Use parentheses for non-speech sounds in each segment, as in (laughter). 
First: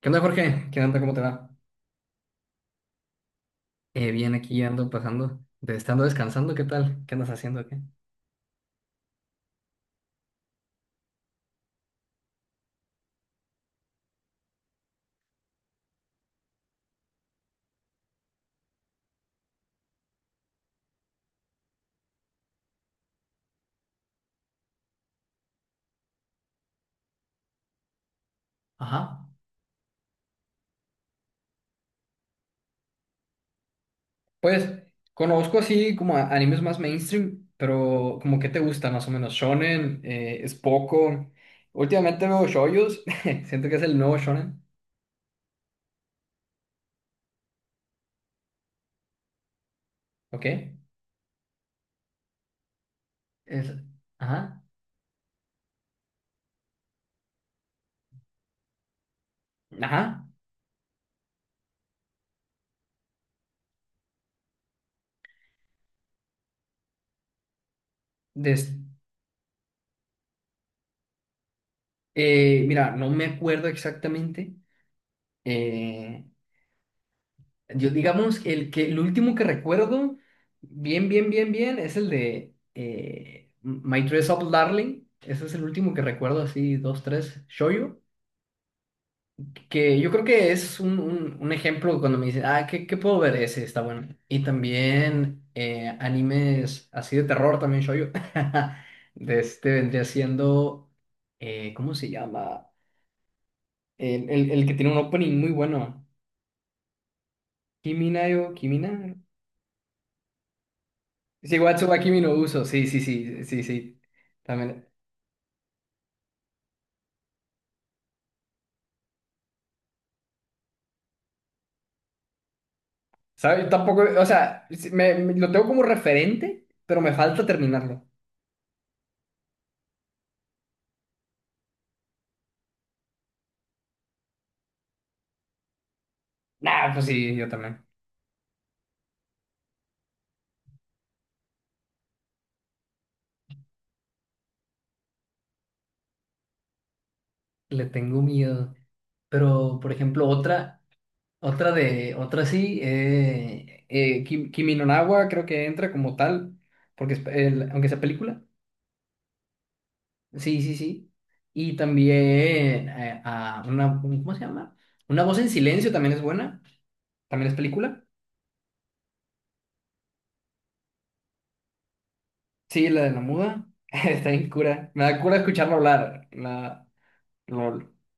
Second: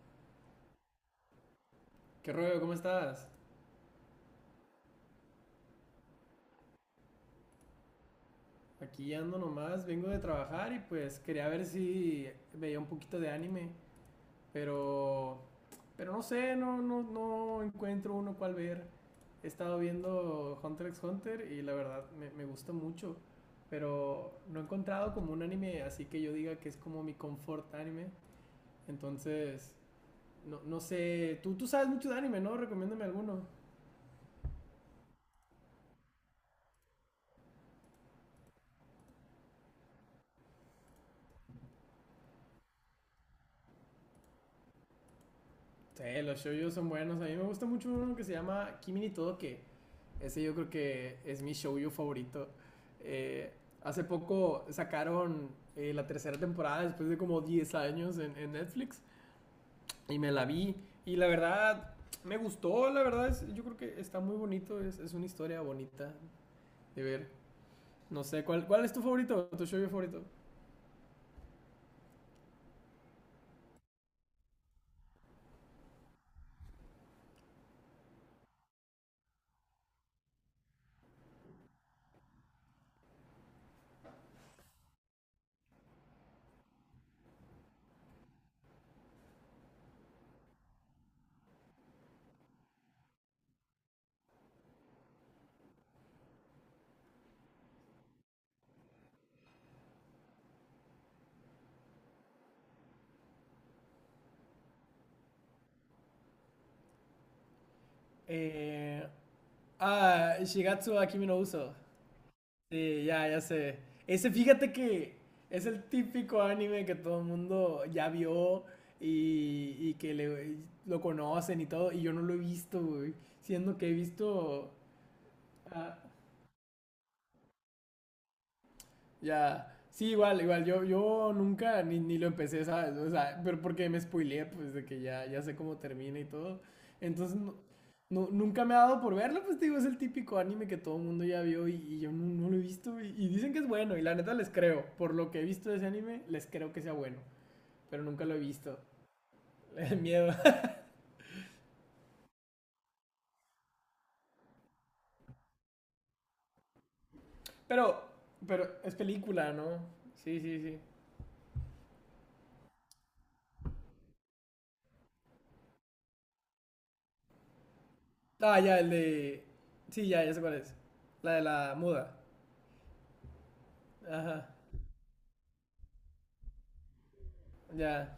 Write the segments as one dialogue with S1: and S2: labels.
S1: ¿Qué onda, Jorge? ¿Qué onda? ¿Cómo te va?
S2: ¿Qué rollo? ¿Cómo estás?
S1: Bien, aquí ando pasando, de estando descansando, ¿qué tal? ¿Qué andas haciendo aquí?
S2: Aquí ando nomás, vengo de trabajar y pues quería ver si veía un poquito de anime, pero no sé, no encuentro uno cual ver. He estado viendo Hunter x Hunter y la verdad me gusta mucho, pero no he encontrado como un anime así que yo diga que es como mi comfort anime.
S1: Ajá.
S2: Entonces, no, no sé, tú sabes mucho de anime, ¿no? Recomiéndame alguno.
S1: Pues conozco así como animes más mainstream, pero como que te gusta más o menos. Shonen, es poco. Últimamente veo shoyos, (laughs) siento que es el nuevo shonen,
S2: Sí, los shoujos son buenos. A mí me gusta mucho uno que se llama Kimi ni Todoke. Ese
S1: ¿ok?
S2: yo creo que es mi shoujo favorito. Eh,
S1: Es,
S2: Hace
S1: ajá,
S2: poco sacaron la tercera temporada después de como 10 años en Netflix y
S1: ajá.
S2: me la vi, y la verdad me gustó. La verdad es, yo creo que está muy bonito. Es una historia bonita de ver. No sé, ¿cuál,
S1: Des-
S2: cuál es tu favorito? ¿Tu shoujo favorito?
S1: mira, no me acuerdo exactamente. eh, Yo digamos que el último que recuerdo bien es el de My Dress Up Darling. Ese es el último que recuerdo, así, dos, tres, shoujo. Que yo creo que es un ejemplo cuando me dicen, ah, ¿qué puedo ver? Ese está bueno. Y también animes así de terror, también shoujo. (laughs) De este vendría siendo, ¿cómo se llama? El que tiene un opening muy bueno. Kiminayo,
S2: Eh,
S1: Kimina,
S2: Shigatsu Akimi no
S1: sí,
S2: Uso.
S1: Watsubaki mi no uso, sí, sí,
S2: Sí, ya, ya
S1: sí, sí,
S2: sé.
S1: sí.
S2: Ese, fíjate
S1: También.
S2: que es el típico anime que todo el mundo ya vio, y que lo conocen y todo, y yo no lo he visto, güey.
S1: ¿Sabes?
S2: Siendo que he
S1: Tampoco, o sea,
S2: visto.
S1: sí, lo tengo como referente, pero me falta terminarlo.
S2: Ya. Sí, igual, igual. Yo nunca ni lo empecé, ¿sabes? O sea, pero porque me spoileé, pues de que ya, ya sé cómo termina y todo.
S1: Nah, pues sí,
S2: Entonces,
S1: yo
S2: no,
S1: también.
S2: nunca me ha dado por verlo. Pues te digo, es el típico anime que todo el mundo ya vio, y yo no lo he visto. Y dicen que es bueno, y la neta les creo. Por lo que he visto de ese anime, les creo que sea bueno.
S1: Le
S2: Pero
S1: tengo
S2: nunca lo he
S1: miedo.
S2: visto. (laughs)
S1: Pero,
S2: Le
S1: por
S2: da
S1: ejemplo,
S2: miedo. (laughs)
S1: otra, otra sí, Kimi no Na wa creo que entra como tal, porque es aunque sea
S2: Pero,
S1: película.
S2: pero es película, ¿no? Sí, sí,
S1: Sí, sí,
S2: sí.
S1: sí. Y también a una, ¿cómo se llama? Una voz en silencio también es buena. También es película.
S2: Ah, ya, el de. Sí, ya, ya sé cuál es. La de la muda.
S1: Sí, la de la muda. (laughs) Está
S2: Ajá,
S1: bien cura. Me da cura escucharlo hablar. La... LOL.
S2: ya.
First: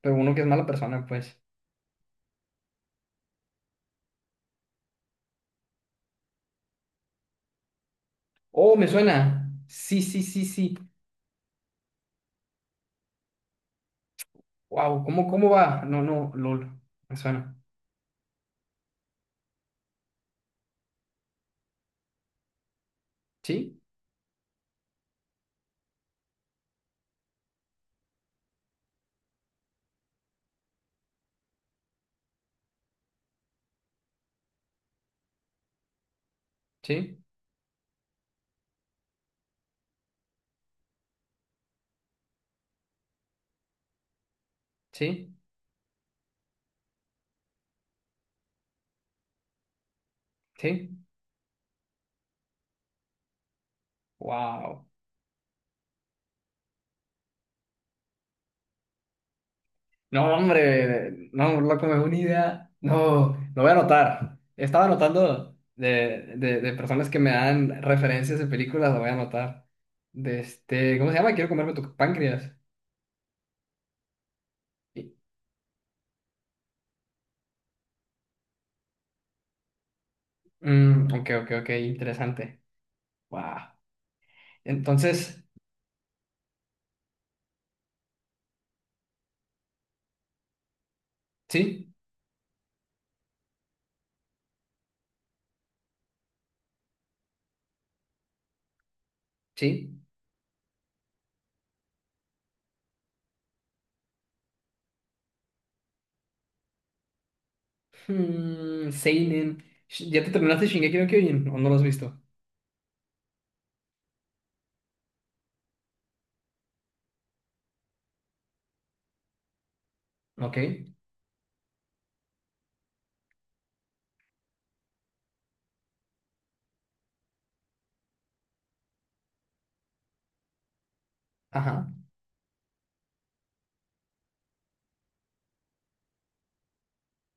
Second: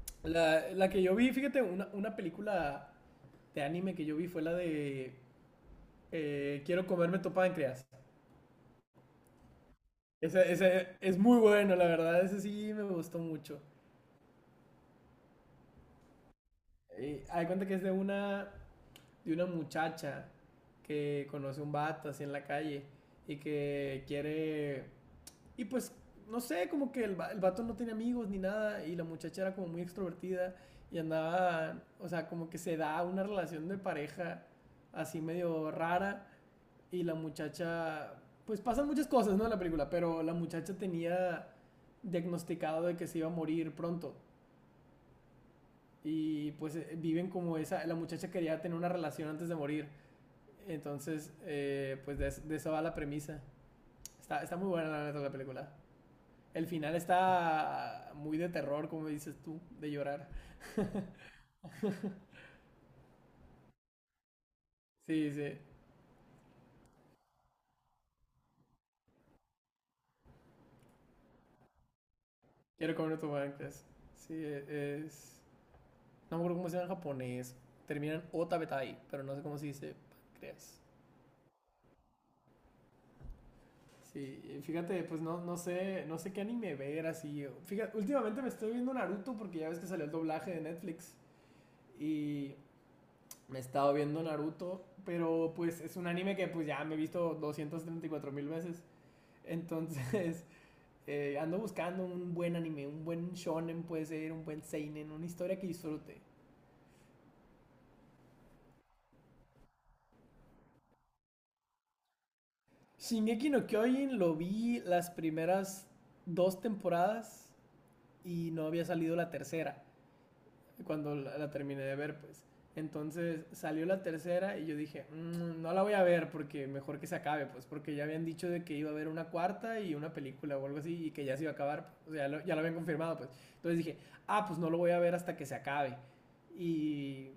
S1: Pero uno que es mala
S2: La que
S1: persona,
S2: yo vi,
S1: pues.
S2: fíjate, una película de anime que yo vi fue la de Quiero comerme tu páncreas.
S1: Oh, me suena. Sí, sí,
S2: Esa,
S1: sí,
S2: esa
S1: sí.
S2: es muy bueno, la verdad, ese sí me gustó mucho.
S1: Wow, ¿cómo, cómo va? No, no, LOL. Me
S2: Hay
S1: suena.
S2: cuenta que es de una muchacha que conoce un vato así en la calle y
S1: ¿Sí?
S2: que quiere... Y pues, no sé, como que el vato no tiene amigos ni nada, y la muchacha era como muy extrovertida y andaba, o sea, como que se da una relación de pareja así medio rara. Y la
S1: ¿Sí?
S2: muchacha, pues pasan muchas cosas, ¿no? En la película. Pero la muchacha tenía diagnosticado de que se iba a morir pronto,
S1: ¿Sí?
S2: y pues viven como esa, la muchacha quería tener una relación antes de morir.
S1: ¿Sí?
S2: Entonces, pues de eso va la premisa. Está muy
S1: Wow.
S2: buena la neta la película. El final está muy de terror, como dices tú, de llorar.
S1: No, hombre.
S2: (laughs)
S1: No, loco, me da una idea. No, lo voy a anotar. Estaba
S2: Sí,
S1: anotando
S2: sí.
S1: de personas que me dan referencias de películas, lo voy a anotar. De este, ¿cómo se llama? Quiero comerme tu páncreas.
S2: Quiero comer tu banqués. Sí, es... No me acuerdo cómo se llama en japonés. Terminan otabetai, pero no sé cómo se dice pancreas.
S1: Mm, ok, ok, ok, interesante. Wow.
S2: Sí, y fíjate, pues
S1: Entonces,
S2: no, no sé, qué anime ver así. Fíjate, últimamente me estoy viendo Naruto porque ya ves que salió el doblaje de Netflix.
S1: sí,
S2: Y me he estado viendo Naruto, pero pues es un anime que pues ya me he visto 234 mil veces.
S1: sí.
S2: Entonces, (laughs) ando buscando un buen anime, un buen shonen puede ser, un buen seinen, una historia que disfrute.
S1: Hmm, seinen. ¿Ya te terminaste Shingeki no Kyojin o no lo has visto?
S2: Shingeki no Kyojin lo vi las primeras dos temporadas y no había salido la tercera
S1: Ok.
S2: cuando la terminé de ver, pues. Entonces salió la tercera y yo dije, "Mm, no la voy a ver. Porque mejor que se acabe, pues porque ya habían dicho de que iba a haber una cuarta y una película o algo así, y que ya se iba a acabar.
S1: Ajá.
S2: O sea, ya lo, habían confirmado, pues". Entonces dije, ah, pues no lo voy a ver hasta que se acabe. Y,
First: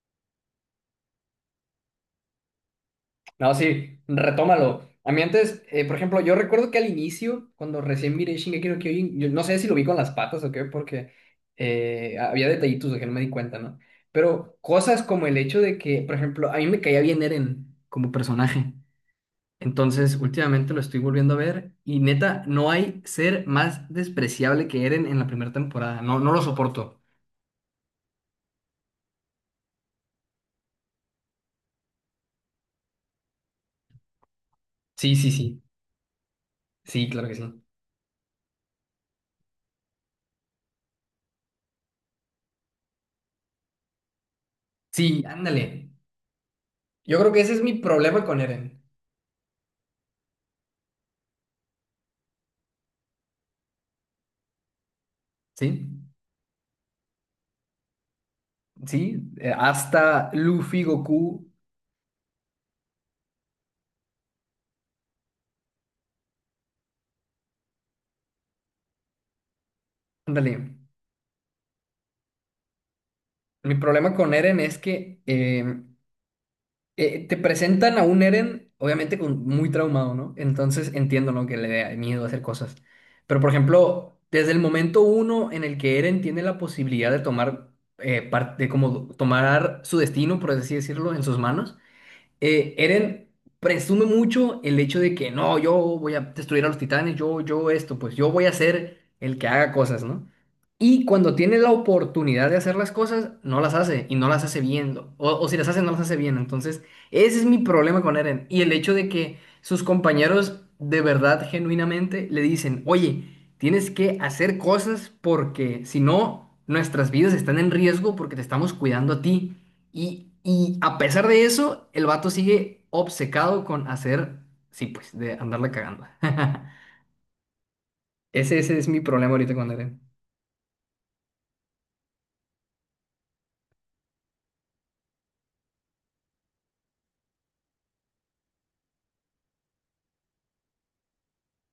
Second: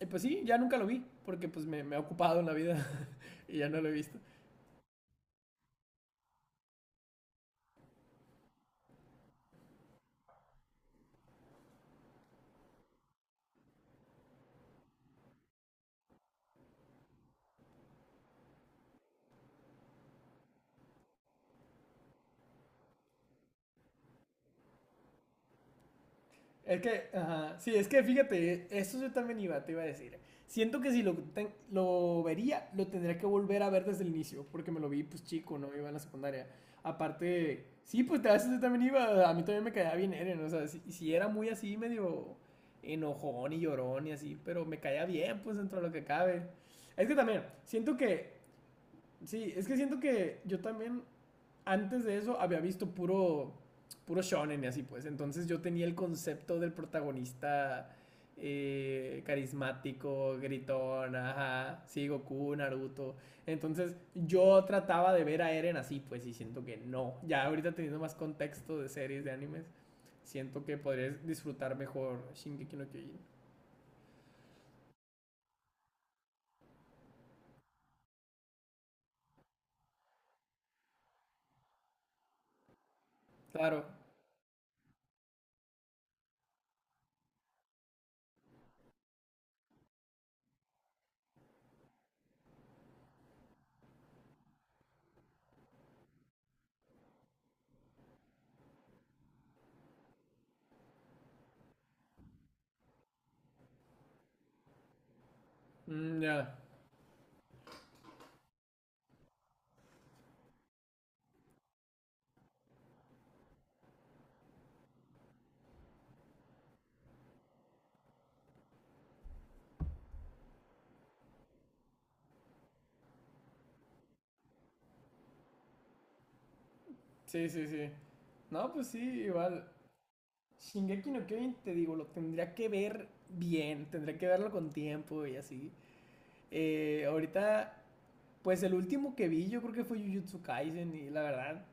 S2: y pues sí, ya nunca lo vi porque pues me ha ocupado en la vida (laughs)
S1: No,
S2: y ya no lo he
S1: sí,
S2: visto.
S1: retómalo. A mí antes, por ejemplo, yo recuerdo que al inicio, cuando recién miré Shingeki no Kyojin, yo no sé si lo vi con las patas o qué, porque había detallitos de que no me di cuenta, ¿no? Pero cosas como el hecho de que, por ejemplo, a mí me caía bien Eren como personaje. Entonces, últimamente lo estoy volviendo a ver y neta, no hay ser más despreciable que Eren en la primera temporada. No, no lo
S2: Es
S1: soporto.
S2: que, ajá, sí, es que fíjate, eso yo también iba, te iba a decir. Siento que si lo vería, lo tendría que volver a ver desde el inicio, porque me lo vi
S1: Sí,
S2: pues
S1: sí,
S2: chico,
S1: sí.
S2: ¿no? Iba en la secundaria.
S1: Sí, claro que sí.
S2: Aparte, sí, pues a veces yo también iba, a mí también me caía bien Eren. O sea, si, era muy así, medio enojón y llorón y así, pero me caía
S1: Sí,
S2: bien, pues dentro de
S1: ándale.
S2: lo que cabe. Es que
S1: Yo creo que
S2: también,
S1: ese es mi
S2: siento
S1: problema
S2: que,
S1: con Eren.
S2: sí, es que siento que yo también antes de eso había visto puro, shonen y así pues. Entonces yo
S1: Sí,
S2: tenía el concepto del protagonista
S1: sí. Hasta
S2: carismático,
S1: Luffy,
S2: gritón,
S1: Goku.
S2: ajá, sí, Goku, Naruto. Entonces yo trataba de ver a Eren así pues, y siento que no. Ya ahorita teniendo más contexto de series, de animes,
S1: Ándale.
S2: siento que podrías disfrutar mejor Shingeki no Kyojin.
S1: Mi problema con Eren es que te presentan a un Eren, obviamente con, muy traumado, ¿no? Entonces entiendo, ¿no?, que le dé miedo hacer cosas. Pero, por
S2: Claro.
S1: ejemplo, desde el momento uno en el que Eren tiene la posibilidad de tomar, parte, como tomar su destino, por así decirlo, en sus manos, Eren presume mucho el hecho de que no, yo voy a destruir a los titanes, yo esto, pues yo voy a ser el que haga cosas, ¿no? Y cuando tiene la oportunidad de hacer las cosas, no las hace y no las hace bien, o si las hace, no las hace
S2: Mm,
S1: bien.
S2: ya.
S1: Entonces, ese es mi problema con Eren. Y el hecho de que sus compañeros de verdad, genuinamente, le dicen, oye, tienes que hacer cosas porque si no, nuestras vidas están en riesgo porque te estamos cuidando a ti. Y a pesar de eso, el vato sigue obcecado con hacer, sí, pues, de andarla cagando. (laughs)
S2: Sí, sí, sí.
S1: Ese,
S2: No,
S1: ese es
S2: pues sí,
S1: mi problema ahorita
S2: igual.
S1: con Eren.
S2: Shingeki no Kyojin, te digo, lo tendría que ver bien, tendría que verlo con tiempo y así. Ahorita, pues el último que vi yo creo que fue Jujutsu Kaisen, y la verdad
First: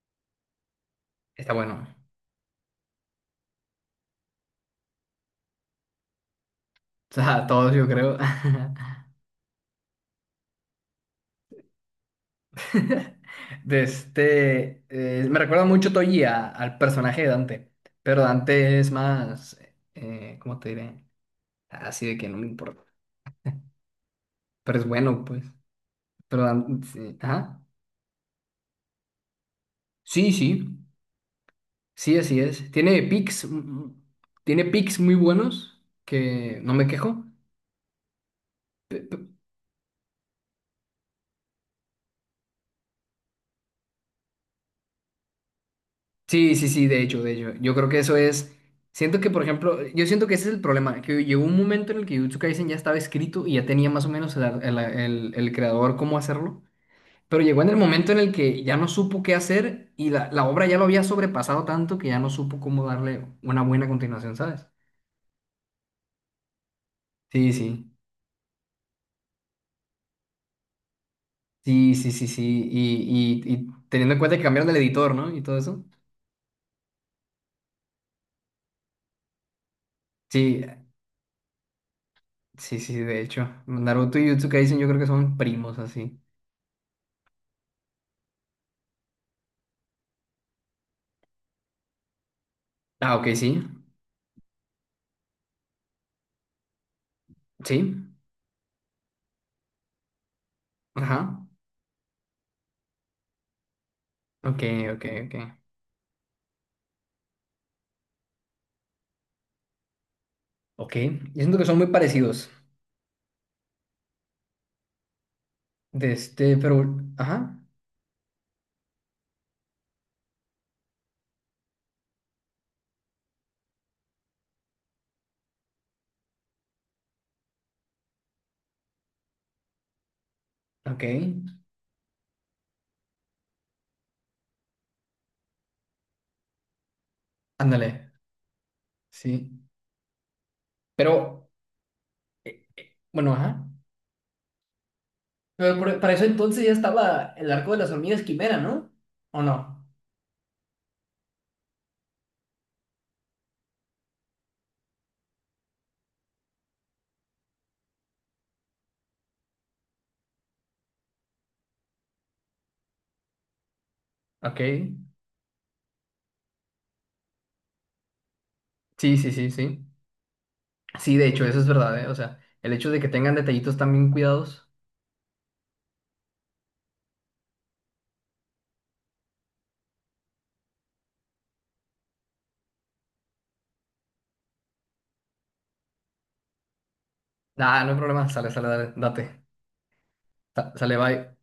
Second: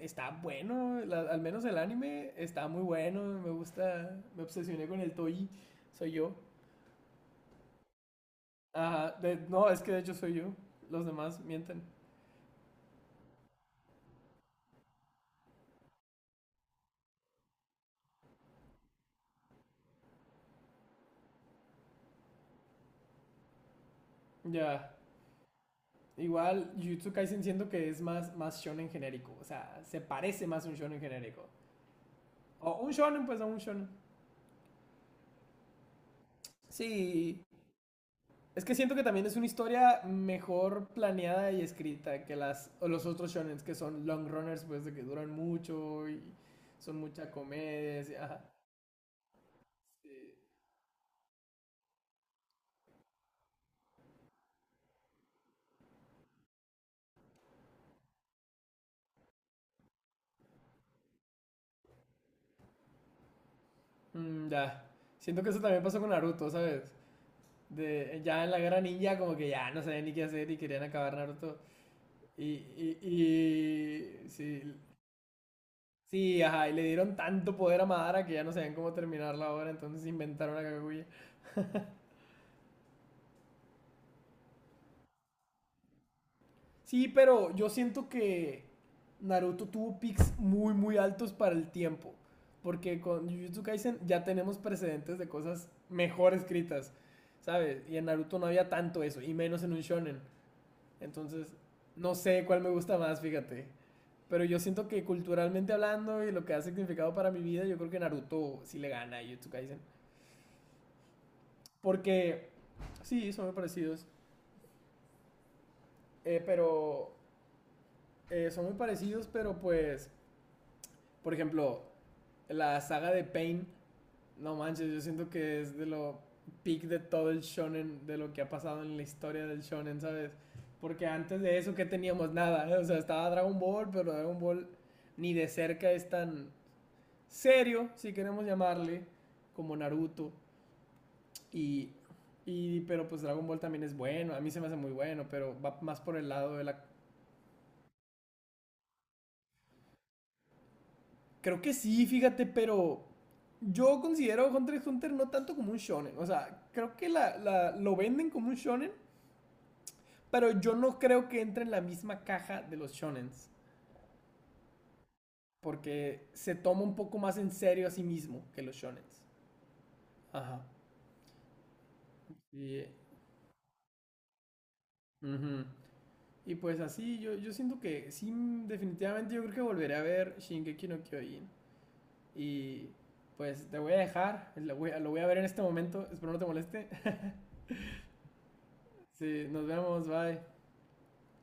S2: está bueno. Al
S1: Está
S2: menos el
S1: bueno.
S2: anime está muy bueno, me gusta, me obsesioné con el Toei, soy yo.
S1: O sea, todos yo creo.
S2: Ajá, no, es que de hecho soy yo, los demás mienten.
S1: (laughs) De este, me recuerda mucho Toji al personaje de Dante, pero Dante es más, ¿cómo te diré? Así de que no me importa, pero es
S2: Ya,
S1: bueno, pues. Pero
S2: igual Jujutsu
S1: Sí,
S2: Kaisen
S1: ajá.
S2: siento que es más, shonen genérico. O sea, se
S1: Sí,
S2: parece más
S1: sí.
S2: a un shonen genérico.
S1: Sí, así es.
S2: O un
S1: Tiene
S2: shonen, pues
S1: picks,
S2: a un shonen.
S1: tiene picks muy buenos que no me quejo.
S2: Sí, es que siento
S1: Pe-
S2: que también
S1: pe-
S2: es una historia mejor planeada y escrita que las o los otros shonens que son long runners, pues de que duran mucho y
S1: Sí, sí, sí,
S2: son
S1: de hecho,
S2: mucha
S1: de hecho. Yo creo que
S2: comedia.
S1: eso
S2: Ajá.
S1: es. Siento que, por ejemplo, yo siento que ese es el problema, que llegó un momento en el que Jujutsu Kaisen ya estaba escrito y ya tenía más o menos el, ar- el creador cómo hacerlo, pero llegó en el momento en el que ya no supo qué hacer y la obra ya lo había sobrepasado tanto que ya no supo cómo darle una buena continuación,
S2: Mm,
S1: ¿sabes?
S2: ya. Siento que eso también pasó con Naruto, ¿sabes?
S1: Sí, sí,
S2: De, ya en la guerra ninja como que ya no sabían ni qué hacer y querían acabar Naruto.
S1: sí, sí, sí,
S2: Y,
S1: sí,
S2: y,
S1: y teniendo en cuenta que cambiaron
S2: sí,
S1: el editor, ¿no? Y todo eso.
S2: sí, ajá, y le dieron tanto poder a Madara que ya no sabían cómo terminar la obra, entonces inventaron a
S1: Sí,
S2: Kaguya.
S1: sí, sí, de hecho. Naruto y Jujutsu Kaisen yo creo que son primos así.
S2: Sí, pero yo siento que Naruto tuvo picks muy, muy altos para el tiempo. Porque
S1: Ah,
S2: con
S1: ok, sí.
S2: Jujutsu Kaisen ya tenemos precedentes de cosas mejor escritas, ¿sabes? Y en
S1: Sí.
S2: Naruto no había tanto eso, y menos en un shonen.
S1: Ajá.
S2: Entonces, no sé cuál me gusta más, fíjate. Pero yo
S1: Ok,
S2: siento
S1: ok,
S2: que
S1: ok.
S2: culturalmente hablando y lo que ha significado para mi vida, yo creo que Naruto sí le gana a Jujutsu Kaisen.
S1: Ok. Yo siento que son muy
S2: Porque,
S1: parecidos.
S2: sí, son muy parecidos.
S1: De
S2: eh,
S1: este, pero.
S2: pero,
S1: Ajá.
S2: eh, son muy parecidos, pero pues, por ejemplo, la saga de Pain, no manches, yo siento que es de lo peak de todo el shonen, de lo que ha pasado en la historia del shonen, ¿sabes?
S1: Ok.
S2: Porque antes de eso, ¿qué teníamos? Nada, ¿eh? O sea, estaba Dragon Ball, pero Dragon Ball ni de cerca es tan serio,
S1: Ándale.
S2: si queremos llamarle,
S1: Sí.
S2: como Naruto.
S1: Pero,
S2: Y, y pero pues
S1: bueno,
S2: Dragon Ball
S1: ajá.
S2: también es bueno, a mí se me hace muy bueno, pero
S1: Pero
S2: va más
S1: para
S2: por
S1: eso
S2: el lado
S1: entonces
S2: de
S1: ya
S2: la.
S1: estaba el arco de las hormigas quimera, ¿no? ¿O no?
S2: Creo que sí, fíjate, pero yo considero Hunter x Hunter no tanto como un shonen. O sea, creo que lo venden como un shonen, pero yo no creo que entre en la misma caja de los shonens.
S1: Ok.
S2: Porque se toma un poco más en serio a sí mismo que los
S1: Sí,
S2: shonens.
S1: sí, sí, sí.
S2: Ajá.
S1: Sí, de hecho, eso es verdad, ¿eh? O sea, el
S2: Y
S1: hecho de que tengan detallitos tan bien cuidados.
S2: ujú. Y pues así, yo siento que sí, definitivamente yo creo que volveré a ver Shingeki no Kyojin. Y pues te voy a dejar, lo voy a ver en este momento, espero no te moleste. (laughs)
S1: Ah, no hay problema. Sale, sale, dale, date.
S2: Sí, nos vemos, bye.
S1: Sale, bye.